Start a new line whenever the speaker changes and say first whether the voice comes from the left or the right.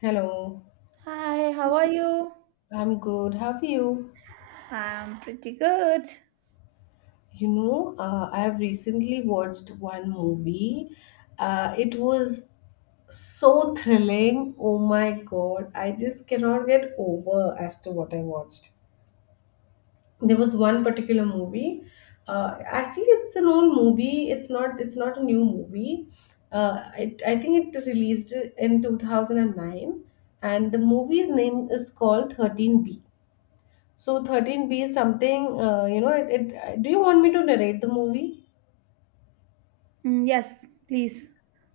left: Hello.
right: Hi, how are you?
left: I'm good. How are you?
right: I'm pretty good.
left: I have recently watched one movie. It was so thrilling. Oh my God, I just cannot get over as to what I watched. There was one particular movie. Actually, it's an old movie. It's not. It's not a new movie. I think it released in 2009, and the movie's name is called 13 B. So 13B is something, do you want me to narrate the movie?
right: Mm, yes, please.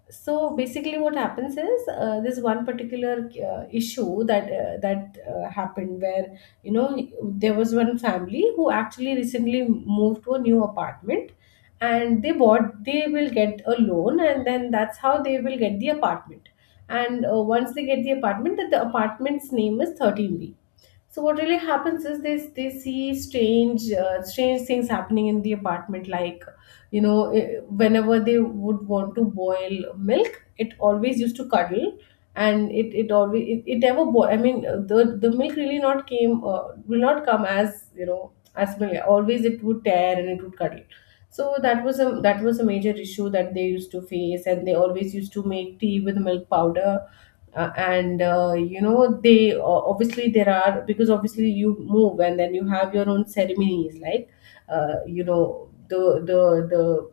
left: So basically what happens is this one particular issue that happened where, you know, there was one family who actually recently moved to a new apartment, and they will get a loan, and then that's how they will get the apartment. And once they get the apartment, the apartment's name is 13B. So what really happens is they see strange strange things happening in the apartment. Like, you know, eh, whenever they would want to boil milk, it always used to cuddle, and it never boil. I mean, the milk really not came will not come as you know as milk. Always it would tear and it would cuddle. So that was a major issue that they used to face, and they always used to make tea with milk powder, and you know they obviously there are because obviously you move and then you have your own ceremonies, like the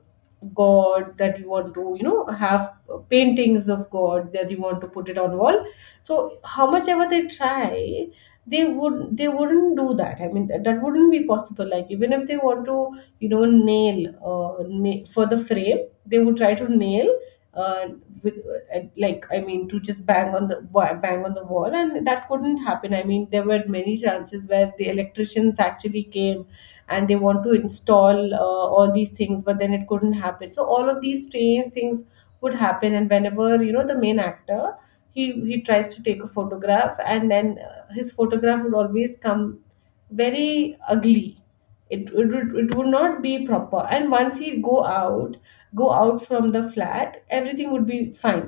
left: god that you want to, you know, have, paintings of god that you want to put it on wall. So how much ever they try, they wouldn't do that. I mean, that wouldn't be possible. Like, even if they want to, you know, nail, for the frame, they would try to nail, uh, with, like, I mean to just bang on the bang on the wall, and that couldn't happen. I mean, there were many chances where the electricians actually came and they want to install all these things, but then it couldn't happen. So all of these strange things would happen. And whenever, you know, the main actor, he tries to take a photograph, and then his photograph would always come very ugly. It would not be proper, and once he'd go out, from the flat, everything would be fine,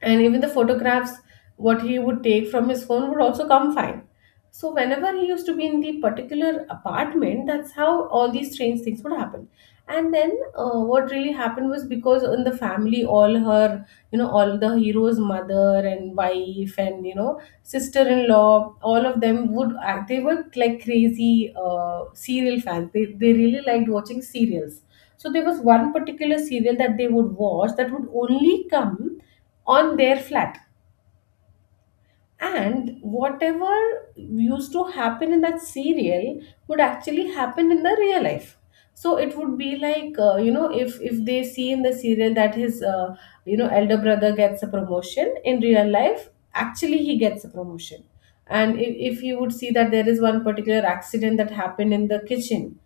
left: and even the photographs what he would take from his phone would also come fine. So whenever he used to be in the particular apartment, that's how all these strange things would happen. And then, what really happened was, because in the family all her, you know, all the hero's mother and wife and, you know, sister-in-law, all of them would act, they were like crazy serial fans. They really liked watching serials. So there was one particular serial that they would watch that would only come on their flat, and whatever used to happen in that serial would actually happen in the real life. So it would be like, if they see in the serial that his, elder brother gets a promotion, in real life actually he gets a promotion. And if you would see that there is one particular accident that happened in the kitchen,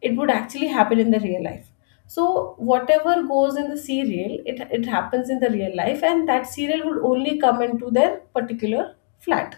left: it would actually happen in the real life. So whatever goes in the serial, it happens in the real life, and that serial would only come into their particular flat.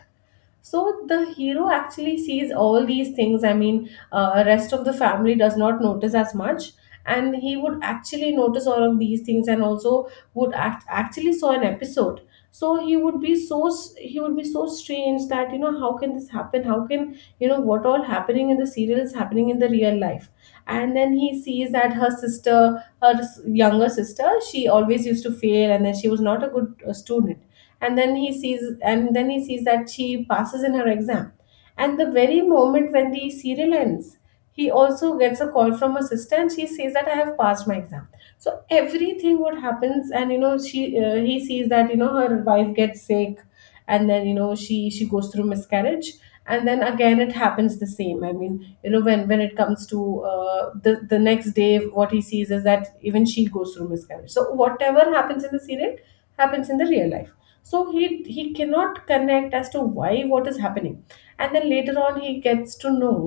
left: So the hero actually sees all these things. I mean, rest of the family does not notice as much, and he would actually notice all of these things, and also would actually saw an episode. So he would be he would be so strange that, you know, how can this happen, how can, you know, what all happening in the serial is happening in the real life. And then he sees that her sister, younger sister, she always used to fail and then she was not a good student. And then he sees, that she passes in her exam, and the very moment when the serial ends, he also gets a call from her sister and she says that I have passed my exam. So everything what happens, and you know she, he sees that, you know, her wife gets sick, and then, you know, she goes through miscarriage. And then again it happens the same. I mean, you know, when it comes to the next day, what he sees is that even she goes through miscarriage. So whatever happens in the serial happens in the real life. So he cannot connect as to why what is happening. And then later on he gets to know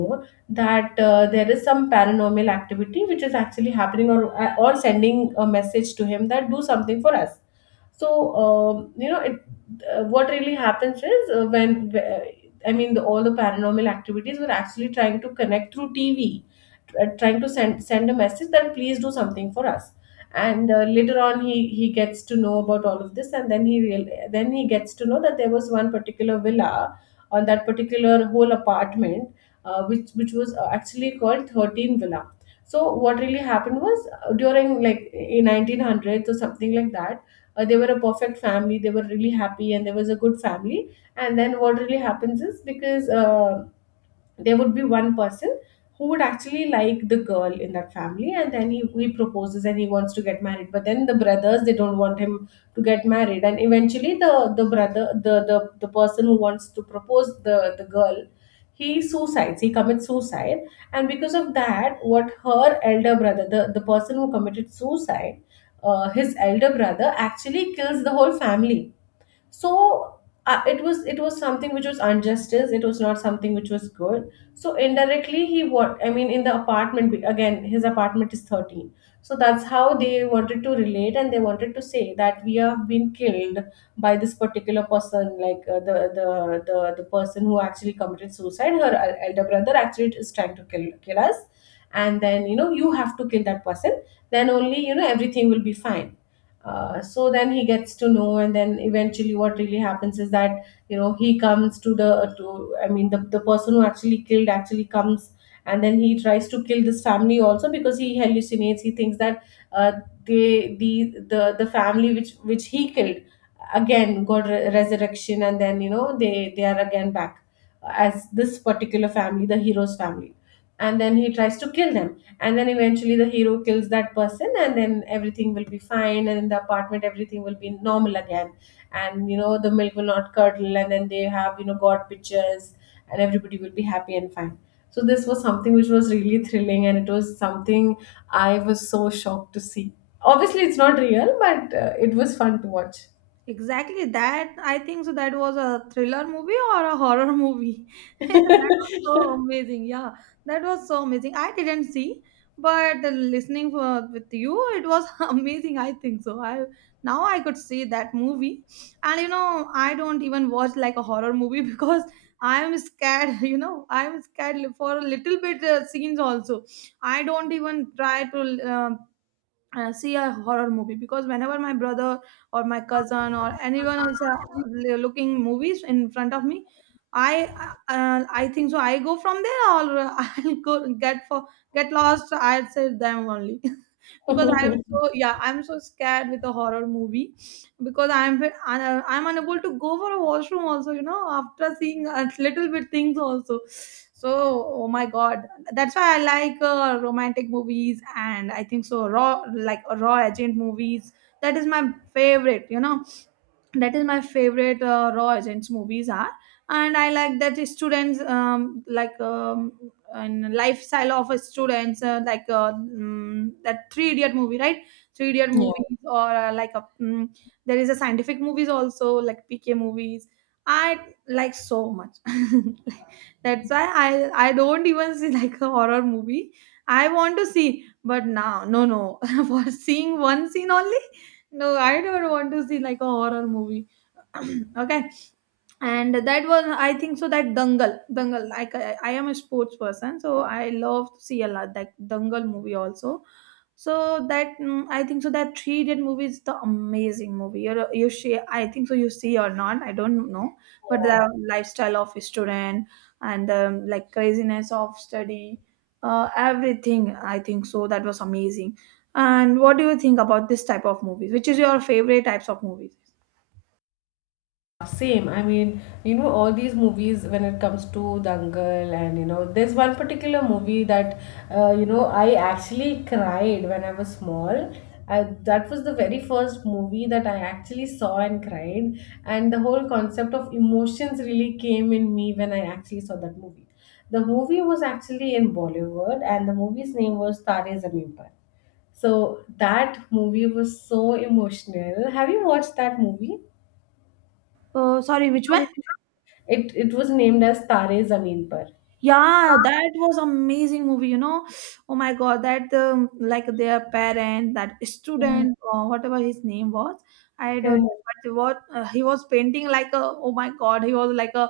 left: that there is some paranormal activity which is actually happening, or sending a message to him that do something for us. So, um, you know it, what really happens is, when I mean all the paranormal activities were actually trying to connect through tv, trying to send a message that please do something for us. And later on he gets to know about all of this. And then he real then he gets to know that there was one particular villa on that particular whole apartment, which was, actually called 13 villa. So what really happened was, during, like, in 1900s or something like that, they were a perfect family, they were really happy, and there was a good family. And then what really happens is, because there would be one person who would actually like the girl in that family, and then he proposes and he wants to get married, but then the brothers they don't want him to get married. And eventually the brother the person who wants to propose the girl, he commits suicide. And because of that, what her elder brother, the person who committed suicide, his elder brother, actually kills the whole family. So it was, something which was injustice, it was not something which was good. So indirectly he, what I mean, in the apartment, again his apartment is 13. So that's how they wanted to relate, and they wanted to say that we have been killed by this particular person. Like, the person who actually committed suicide, her elder brother, actually is trying to kill us, and then, you know, you have to kill that person, then only, you know, everything will be fine. So then he gets to know, and then eventually what really happens is that, you know, he comes to the to I mean the person who actually killed actually comes, and then he tries to kill this family also, because he hallucinates, he thinks that uh, they, the family which he killed again got resurrection, and then, you know, they are again back as this particular family, the hero's family, and then he tries to kill them. And then eventually the hero kills that person, and then everything will be fine and in the apartment everything will be normal again. And, you know, the milk will not curdle, and then they have, you know, god pictures, and everybody will be happy and fine. So this was something which was really thrilling, and it was something I was so shocked to see. Obviously it's not real, but it was fun to watch.
right: Exactly that. I think so. That was a thriller movie or a horror movie. That was so amazing. Yeah, that was so amazing. I didn't see, but the listening for, with you, it was amazing. I think so. I Now I could see that movie, and you know, I don't even watch like a horror movie because I'm scared. You know, I'm scared for a little bit scenes also. I don't even try to um see a horror movie because whenever my brother or my cousin or anyone is looking movies in front of me, i I think so I go from there, or I'll go get lost, I'd say them only, because I'm so, yeah, I'm so scared with a horror movie, because I'm unable to go for a washroom also, you know, after seeing a little bit things also. So, oh my God, that's why I like romantic movies, and I think so raw, like raw agent movies. That is my favorite, you know, that is my favorite raw agents movies are. And I like that the students, and lifestyle of a students, that three idiot movie, right? Three idiot
left: Yeah, yeah.
right: movies, or there is a scientific movies also, like PK movies. I like so much. That's why I don't even see like a horror movie. I want to see, but now, no, no. For seeing one scene only, no, I don't want to see like a horror movie. Okay. And that was, I think so, that Dangal, Dangal, like, I am a sports person, so I love to see a lot that Dangal movie also. So that, mm, I think so that three idiot movie is the amazing movie. You see, I think so, you see or not, I don't know, but the lifestyle of a student, and like craziness of study, everything, I think so, that was amazing. And what do you think about this type of movies? Which is your favorite types of movies?
left: Same. I mean, you know, all these movies, when it comes to Dangal. And, you know, there's one particular movie that, I actually cried when I was small. That was the very first movie that I actually saw and cried, and the whole concept of emotions really came in me when I actually saw that movie. The movie was actually in Bollywood, and the movie's name was Tare Zameen Par. So that movie was so emotional. Have you watched that movie?
right: Sorry, which one?
left: It was named as Tare Zameen Par.
right: Yeah, that was amazing movie, you know. Oh my God, that, like their parent, that
left: Yeah,
right: student or whatever his name was, I don't know,
left: correct,
right: but what, he was painting like a, oh my God, he was like a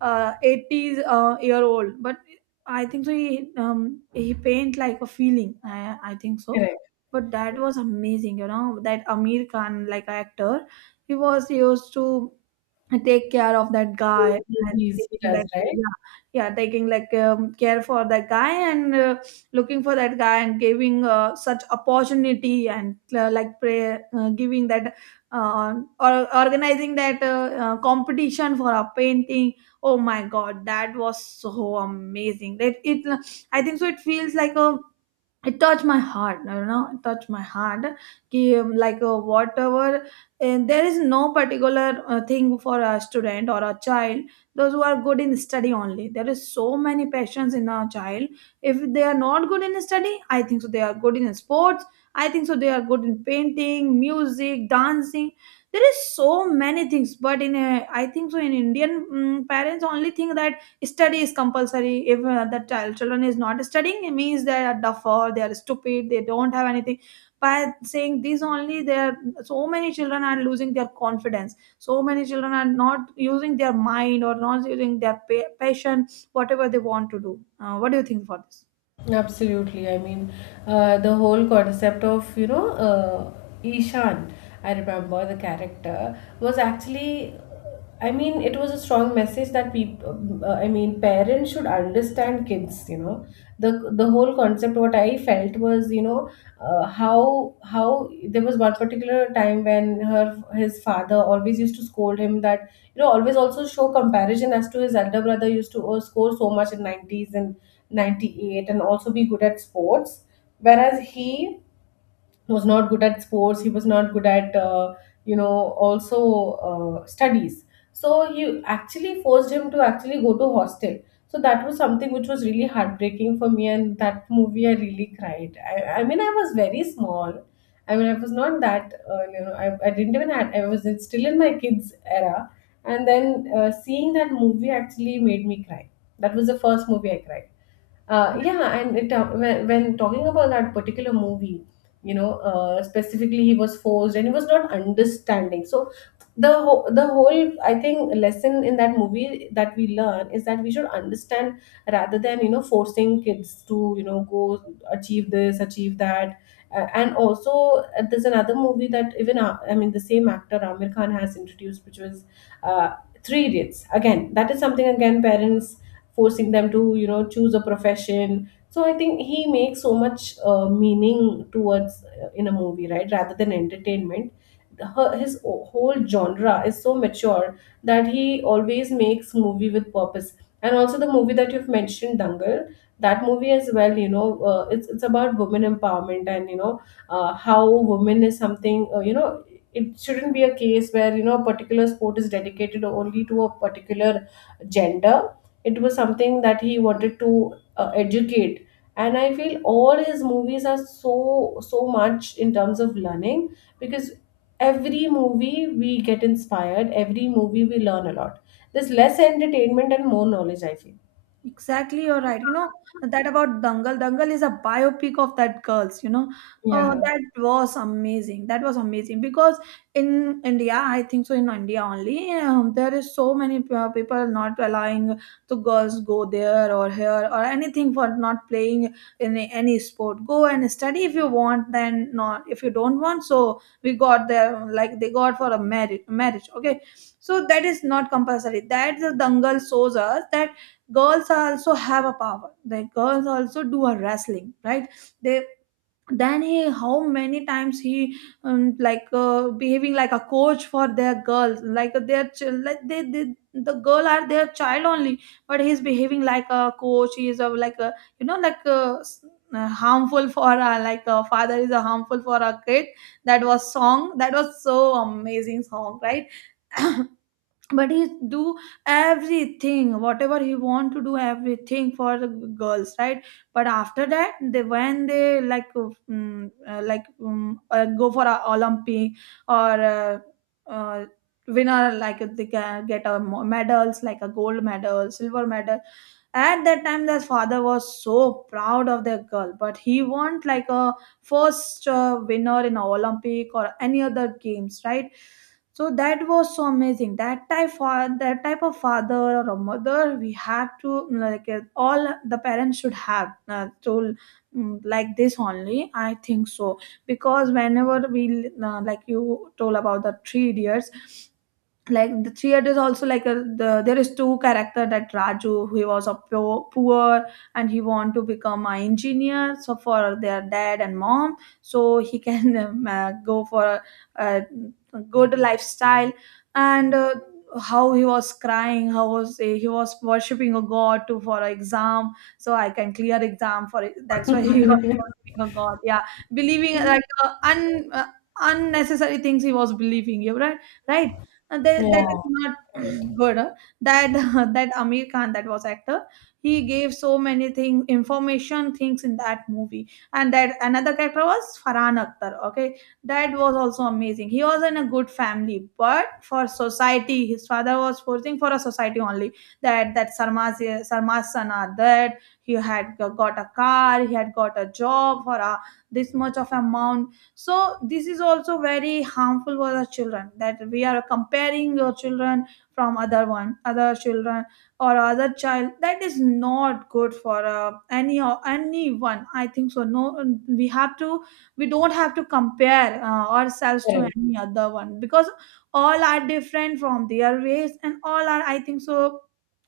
right: 80s year old, but I think so he paint like a feeling. I think so,
left: correct.
right: but that was amazing, you know. That Amir Khan, like actor, he was used to take care of that guy
left: Great
right: and
left: movies he
right: taking
left: does,
right: that.
left: right?
right: Yeah, yeah, taking like, care for that guy, and looking for that guy, and giving such opportunity, and giving that, uh, or organizing that competition for a painting. Oh my God, that was so amazing, that it, I think so, it feels like a, it touched my heart, you know, it touched my heart. कि, like, whatever. And there is no particular thing for a student or a child. Those who are good in study only, there is so many passions in a child. If they are not good in study, I think so they are good in sports, I think so they are good in painting, music, dancing. There is so many things, but in a, I think so, in Indian, mm, parents only think that study is compulsory. If the child children is not studying, it means they are duff, or they are stupid, they don't have anything. By saying this only, there, so many children are losing their confidence. So many children are not using their mind, or not using their passion, whatever they want to do. What do you think for this?
left: Absolutely. I mean, the whole concept of, you know, Ishan, I remember the character, was actually, I mean, it was a strong message that people, I mean, parents should understand kids, you know. The whole concept, what I felt was, how there was one particular time when his father always used to scold him that, you know, always also show comparison as to his elder brother used to score so much in 90s and 98 and also be good at sports, whereas he was not good at sports, he was not good at you know also studies. So he actually forced him to actually go to hostel. So that was something which was really heartbreaking for me, and that movie I really cried. I mean, I was very small. I mean, I was not that I didn't even had, I was still in my kids era, and then seeing that movie actually made me cry. That was the first movie I cried. Yeah, and when talking about that particular movie, you know, specifically he was forced and he was not understanding. So the whole I think lesson in that movie that we learn is that we should understand, rather than, you know, forcing kids to, you know, go achieve this, achieve that. And also, there's another movie that even, I mean, the same actor Amir Khan has introduced, which was uh, Three Idiots, again, that is something again parents forcing them to, you know, choose a profession. So I think he makes so much meaning towards, in a movie, right? Rather than entertainment, whole genre is so mature that he always makes movie with purpose. And also the movie that you've mentioned, Dangal, that movie as well. You know, it's about women empowerment, and you know, how women is something. You know, it shouldn't be a case where, you know, a particular sport is dedicated only to a particular gender. It was something that he wanted to educate, and I feel all his movies are so so much in terms of learning, because every movie we get inspired, every movie we learn a lot. There's less entertainment and more knowledge, I feel.
right: Exactly, you're right. You know, that about Dangal. Dangal is a biopic of that girls. You know,
left: Yeah.
right: that was amazing. That was amazing because in India, I think so, in India only, there is so many people not allowing to girls go there or here or anything for not playing in any sport. Go and study if you want. Then not, if you don't want. So we got there, like they got for a marriage. Marriage, okay. So that is not compulsory. That the Dangal shows us that girls also have a power. The girls also do a wrestling, right? They, then he, how many times he, behaving like a coach for their girls, like, their the girl are their child only. But he's behaving like a coach. He is a like a, you know, like a, harmful for a, like a father is a harmful for a kid. That was song, that was so amazing song, right? But he do everything, whatever he want to do, everything for the girls, right? But after that, they, when they like go for a Olympic, or uh, uh, winner, like they can get a medals, like a gold medal, silver medal. At that time, their father was so proud of their girl, but he want like a first winner in a Olympic or any other games, right? So that was so amazing. That type of, that type of father or a mother we have to, like, all the parents should have, like this only. I think so. Because whenever we, like you told about the three idiots, like the three is also like a, the, there is two character, that Raju, he was a poor, poor, and he want to become an engineer, so for their dad and mom, so he can go for a, a good lifestyle. And how he was crying, how was he was worshipping a god, to, for an exam, so I can clear exam for it, that's why he was worshipping a god, yeah. Believing like, unnecessary things he was believing, you, right, right. And that, that is
left: Yeah,
right: not good. That that Amir Khan, that was actor, he gave so many things, information things in that movie. And that another character was Farhan Akhtar, okay. That was also amazing. He was in a good family, but for society, his father was forcing for a society only, that, that sarma's sarma's that he had got a car, he had got a job for a this much of amount. So this is also very harmful for the children, that we are comparing your children from other one, other children, or other child. That is not good for any or anyone, I think so. No, we have to, we don't have to compare ourselves to
left: correct.
right: any other one, because all are different from their race, and all are, I think so,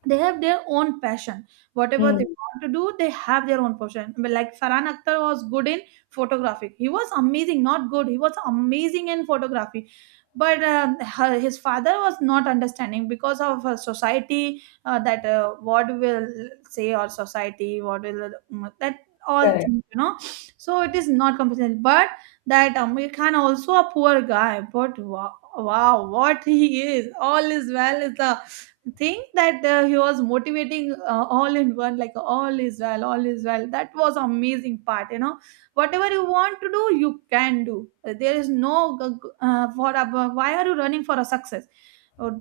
right: they have their own passion. Whatever
left: Hmm,
right: they want to do, they have their own passion. But like Farhan Akhtar was good in photography. He was amazing, not good. He was amazing in photography, but his father was not understanding because of society, that, what will say, or society what will, mm, that, all
left: correct.
right: things, you know. So it is not compulsory. But that Amir Khan also a poor guy, but wow, wow, what he is! All is well is the thing that he was motivating, all in one, like, all is well, all is well. That was amazing part, you know. Whatever you want to do, you can do. There is no g- what why are you running for a success? Or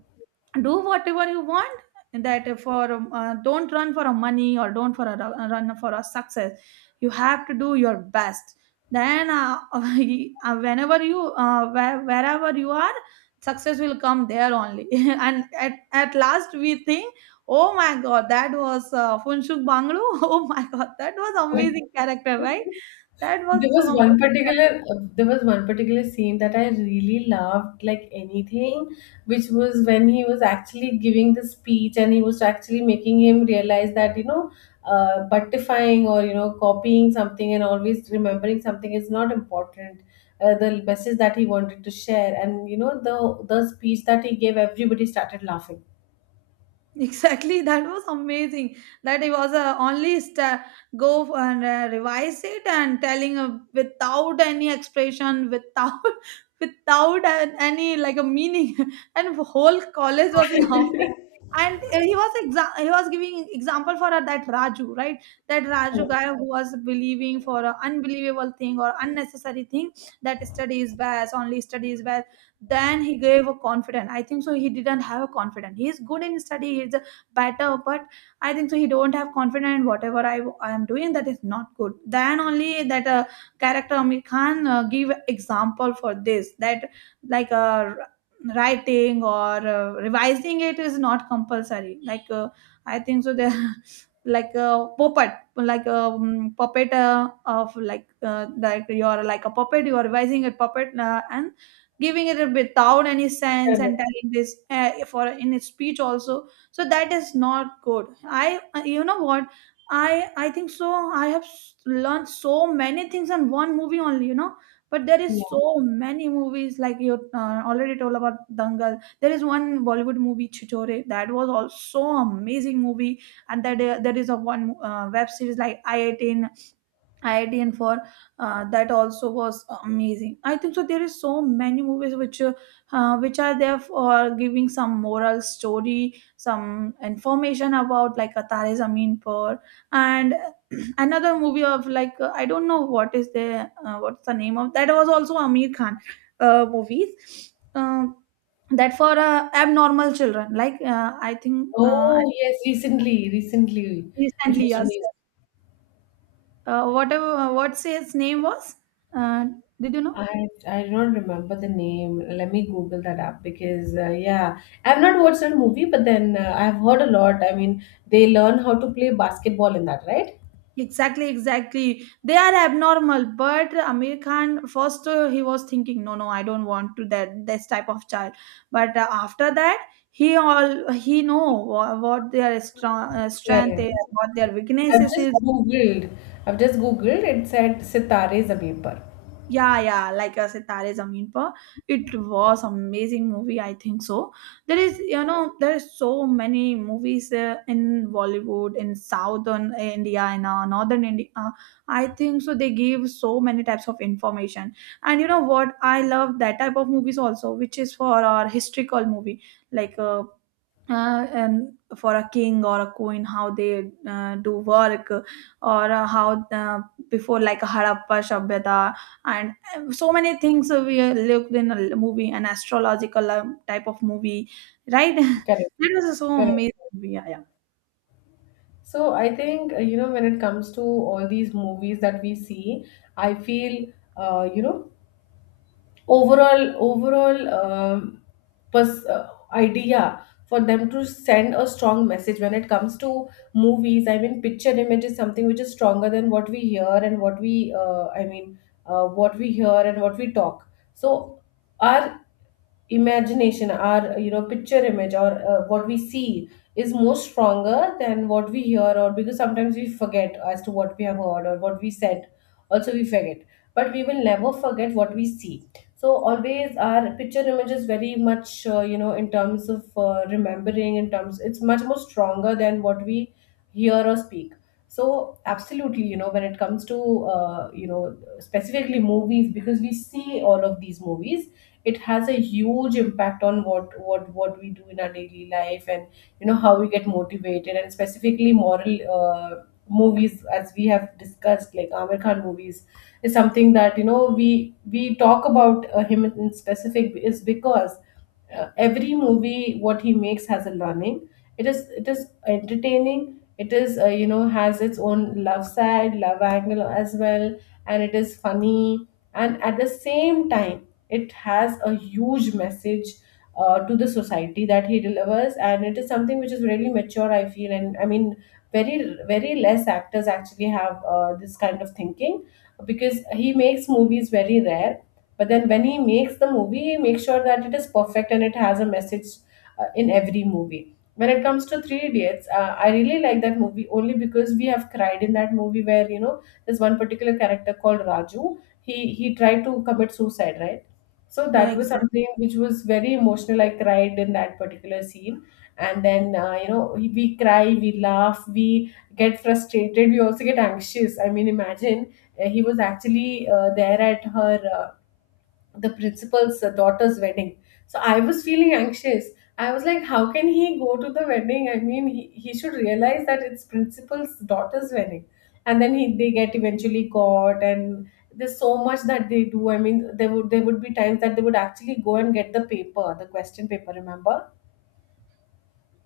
right: do whatever you want. That for don't run for a money, or don't for a run for a success. You have to do your best. Then whenever you, wherever you are, success will come there only. And at last we think, oh my God, that was, Funshuk Banglu. Oh my God, that was amazing character, right? That was
left: There was
right: so amazing.
left: one particular scene that I really loved like anything, which was when he was actually giving the speech and he was actually making him realize that, you know, buttifying, or you know, copying something and always remembering something is not important. The message that he wanted to share, and you know, the speech that he gave, everybody started laughing.
right: Exactly, that was amazing. That it was a only sta, go and revise it, and telling without any expression, without without any like a meaning, and whole college was laughing. And he was giving example for that Raju, right? That Raju guy,
left: Correct.
right: who was believing for an unbelievable thing, or unnecessary thing, that study is best only, study is best. Then he gave a confident, I think so he didn't have a confident. He is good in study, he's a better, but I think so he don't have confident. In whatever I am doing, that is not good. Then only that character Amir Khan give example for this, that like writing or revising it is not compulsory, like I think so there. Like a puppet, like a puppet of like you're like a puppet, you're revising a puppet, and giving it a bit without any sense
left: Correct.
right: and telling this for in his speech also, so that is not good. I, you know what. I think so I have learned so many things on one movie only, you know. But there is
left: Yeah.
right: so many movies, like you already told about Dangal. There is one Bollywood movie Chitore, that was also amazing movie. And that there is a one web series like i18 IITN for that also was amazing. I think so. There is so many movies which are there for giving some moral story, some information, about like a Tare Zameen Par, and another movie of like I don't know what is the what's the name of that was also Amir Khan movies. That for abnormal children, like I think
left: Oh yes, recently, recently, which
right: recently,
left: was
right: yes,
left: really...
right: whatever, what's his name was, uh, did you know?
left: I I don't remember the name. Let me Google that up, because yeah, I've not watched that movie, but then I've heard a lot. I mean, they learn how to play basketball in that, right?
right: Exactly, exactly, they are abnormal, but Amir Khan first he was thinking, no, no, I don't want to that this type of child. But after that he all he know what their strong, strength is,
left: Correct.
right: what their
left: I've
right: weaknesses
left: just
right: is.
left: Googled. I've just Googled. It said Sitare Zameen Par.
right: Yeah, yeah, like a Sitare Zameen Par. It was amazing movie, I think so. There is, you know, there is so many movies in Bollywood, in southern India, in northern India. I think so. They give so many types of information, and you know what? I love that type of movies also, which is for our historical movie, like and for a king or a queen, how they do work or how before like Harappa Shabhyata, and so many things we looked in a movie, an astrological type of movie, right?
left: Correct,
right: That was so
left: correct.
right: amazing movie. Yeah, yeah,
left: So I think, you know, when it comes to all these movies that we see, I feel, you know, overall idea for them to send a strong message when it comes to movies. I mean, picture image is something which is stronger than what we hear and what we what we hear and what we talk. So our imagination, our, you know, picture image, or what we see, is more stronger than what we hear, or because sometimes we forget as to what we have heard or what we said, also we forget, but we will never forget what we see. So always our picture image is very much, you know, in terms of, remembering, in terms it's much more stronger than what we hear or speak. So absolutely, you know, when it comes to, you know, specifically movies, because we see all of these movies, it has a huge impact on what what we do in our daily life, and you know, how we get motivated, and specifically moral movies, as we have discussed, like Amir Khan movies, is something that you know we talk about him in specific, is because every movie what he makes has a learning. It is entertaining, it is, you know, has its own love side, love angle as well, and it is funny, and at the same time it has a huge message to the society that he delivers, and it is something which is really mature, I feel, and I mean, very very less actors actually have this kind of thinking, because he makes movies very rare, but then when he makes the movie he makes sure that it is perfect and it has a message in every movie. When it comes to Three Idiots, I really like that movie only because we have cried in that movie, where you know there's one particular character called Raju, he tried to commit suicide, right? So
right: yeah,
left: that was
right: exactly,
left: something which was very emotional, I cried in that particular scene. And then you know we cry, we laugh, we get frustrated, we also get anxious. I mean, imagine, he was actually there at her the principal's daughter's wedding. So I was feeling anxious. I was like, how can he go to the wedding? I mean, he should realize that it's principal's daughter's wedding. And then he they get eventually caught, and there's so much that they do. I mean, there would be times that they would actually go and get the paper, the question paper, remember?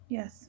right: yes,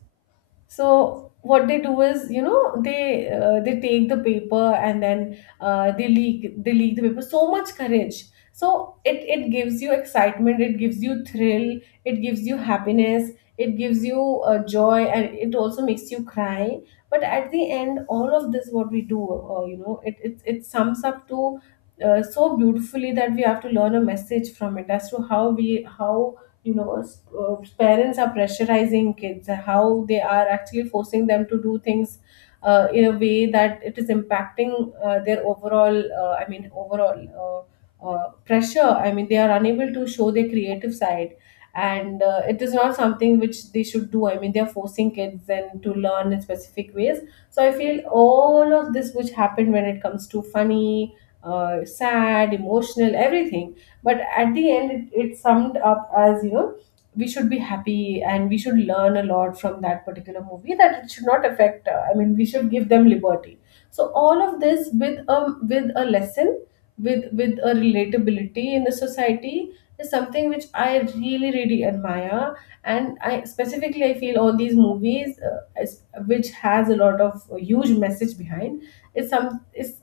left: So what they do is, you know, they take the paper, and then they leak the paper, so much courage. So it gives you excitement, it gives you thrill, it gives you happiness, it gives you joy, and it also makes you cry. But at the end, all of this what we do, you know, it sums up to so beautifully, that we have to learn a message from it as to how we, how, you know, parents are pressurizing kids, how they are actually forcing them to do things in a way that it is impacting their overall, pressure. I mean, they are unable to show their creative side, and it is not something which they should do. I mean, they are forcing kids then to learn in specific ways. So I feel all of this which happened, when it comes to funny, sad, emotional, everything, but at the end it summed up as, you know, we should be happy and we should learn a lot from that particular movie, that it should not affect, I mean, we should give them liberty. So all of this with a lesson, with a relatability in the society, is something which I really really admire. And I specifically, I feel all these movies which has a lot of huge message behind, is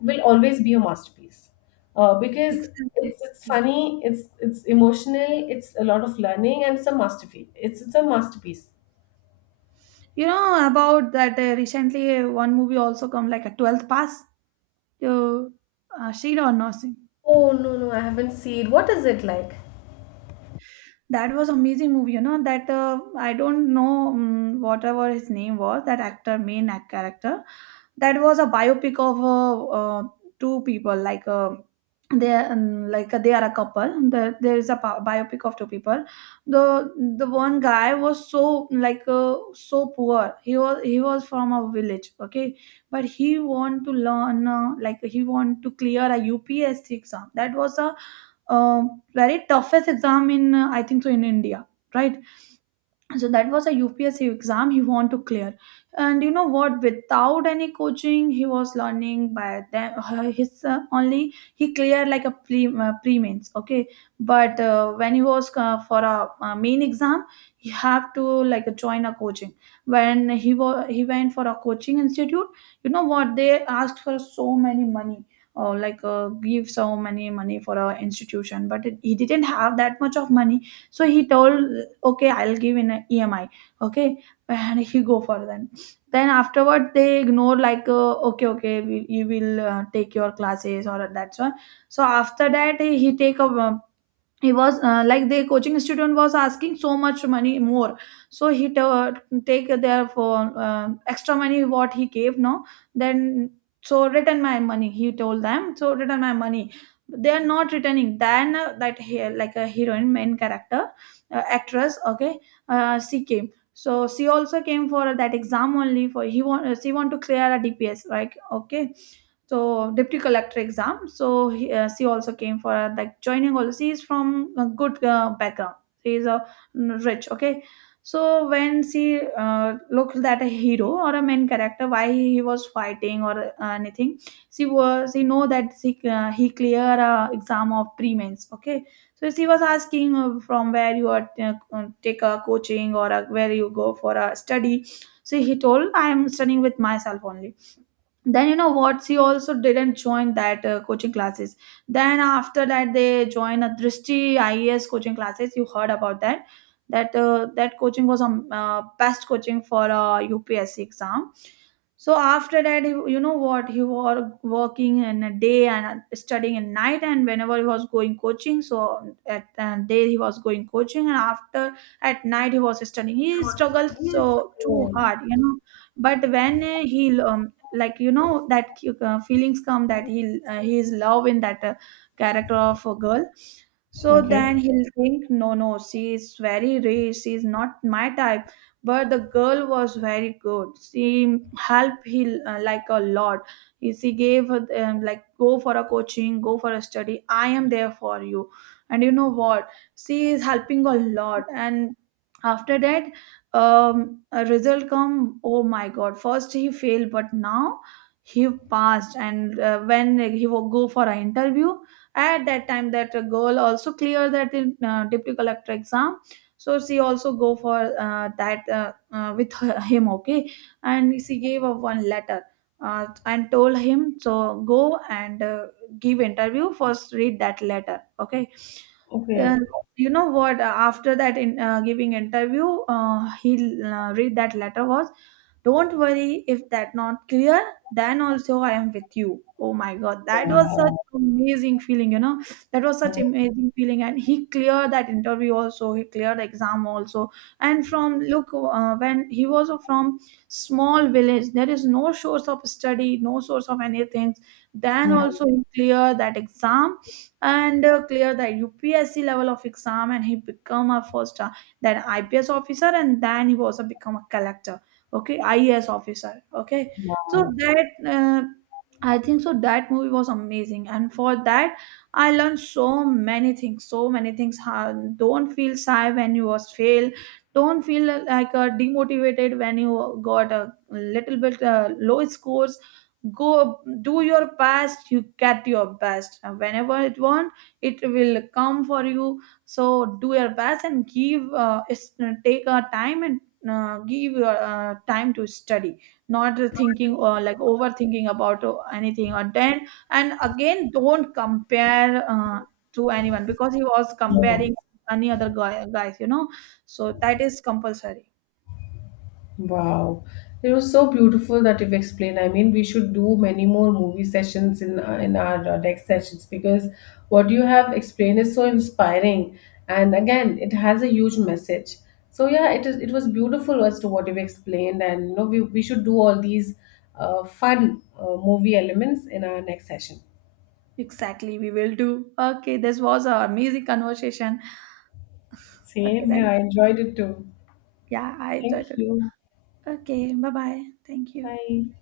left: will always be a masterpiece, because
right: exactly.
left: it's funny, it's emotional, it's a lot of learning, and it's a masterpiece, it's a masterpiece.
right: You know about that, recently one movie also come, like a 12th Pass. You seen or not seen?
left: Oh, no, no, I haven't seen. What is it like?
right: That was amazing movie, you know. That I don't know, whatever his name was. That actor, main act character, that was a biopic of two people. Like they, like they are a couple. There is a biopic of two people. The one guy was so, like, so poor. He was from a village, okay, but he want to learn, like he want to clear a UPSC exam. That was a very toughest exam in, I think so, in India, right? So that was a UPSC exam he want to clear. And you know what? Without any coaching, he was learning by them. His only he cleared like a pre mains. Okay, but when he was for a, main exam, he have to like join a coaching. When he went for a coaching institute, you know what? They asked for so many money. Or, like, give so many money for a institution, but he didn't have that much of money. So he told, okay, I'll give in a EMI, okay, and he go for them. Then afterward they ignore, like okay, okay, you will take your classes, or that's one. So after that he take a, he was like the coaching student was asking so much money more. So he take their for extra money what he gave, no. Then, so return my money, he told them, so return my money. They are not returning. Then that he like a heroine main character, actress, okay. She came, so she also came for that exam only for he want, she want to clear a DPS, right? Okay. So deputy collector exam. So she also came for like joining also. She is from a good background. She is a rich, okay. So when she looked at a hero or a main character why he was fighting or anything, she know that he clear exam of pre-mains, okay. So she was asking, from where you are take a coaching or where you go for a study. So he told, I am studying with myself only. Then you know what, she also didn't join that coaching classes. Then after that they joined a Drishti IES coaching classes, you heard about that? That coaching was a best coaching for a UPSC exam. So after that he, you know what, he was working in a day and studying at night, and whenever he was going coaching, so at day he was going coaching and after, at night he was studying. He struggled so too
left: Oh,
right: hard, you know. But when he, like you know that feelings come that he is love in that character of a girl. So then
left: okay
right: he'll think, no, no, she is very rich, she is not my type. But the girl was very good, she helped him like a lot. She gave her, like, go for a coaching, go for a study, I am there for you. And you know what, she is helping a lot. And after that a result come. Oh my god, first he failed but now he passed. And when he will go for an interview, at that time that girl also clear that deputy collector exam. So she also go for that, with him, okay. And she gave a one letter, and told him, so go and give interview, first read that letter, okay.
left: okay,
right: Uh, you know what? After that, in giving interview, he read that letter was, don't worry if that not clear, then also I am with you. Oh my god, that was such
left: yeah
right: amazing feeling, you know. That was such
left: yeah,
right: amazing feeling. And he cleared that interview also, he cleared the exam also. And from look, when he was from small village, there is no source of study, no source of anything. Then
left: yeah.
right: also he cleared that exam and clear the UPSC level of exam and he become a first, then IPS officer, and then he was a become a collector. Okay, IAS officer, okay. So that I think so that movie was amazing, and for that I learned so many things, so many things, how don't feel shy when you was fail. Don't feel like demotivated when you got a little bit low scores. Go do your best, you get your best. And whenever it want, it will come for you, so do your best and give take a time and give time to study. Not thinking or like overthinking about anything or then. And again, don't compare to anyone because he was
left: Yeah.
right: comparing any other guys, you know. So that is compulsory.
left: Wow, it was so beautiful that you've explained. I mean, we should do many more movie sessions in our next sessions, because what you have explained is so inspiring, and again, it has a huge message. So yeah, it is. It was beautiful as to what you've explained, and you know, we should do all these fun movie elements in our next session.
right: Exactly, we will do, okay. This was our amazing conversation. Okay
left: Same here.
right: then,
left: I enjoyed it too.
right: yeah, I
left: Thank
right: enjoyed it.
left: you.
right: Okay, bye bye, thank you.
left: Bye.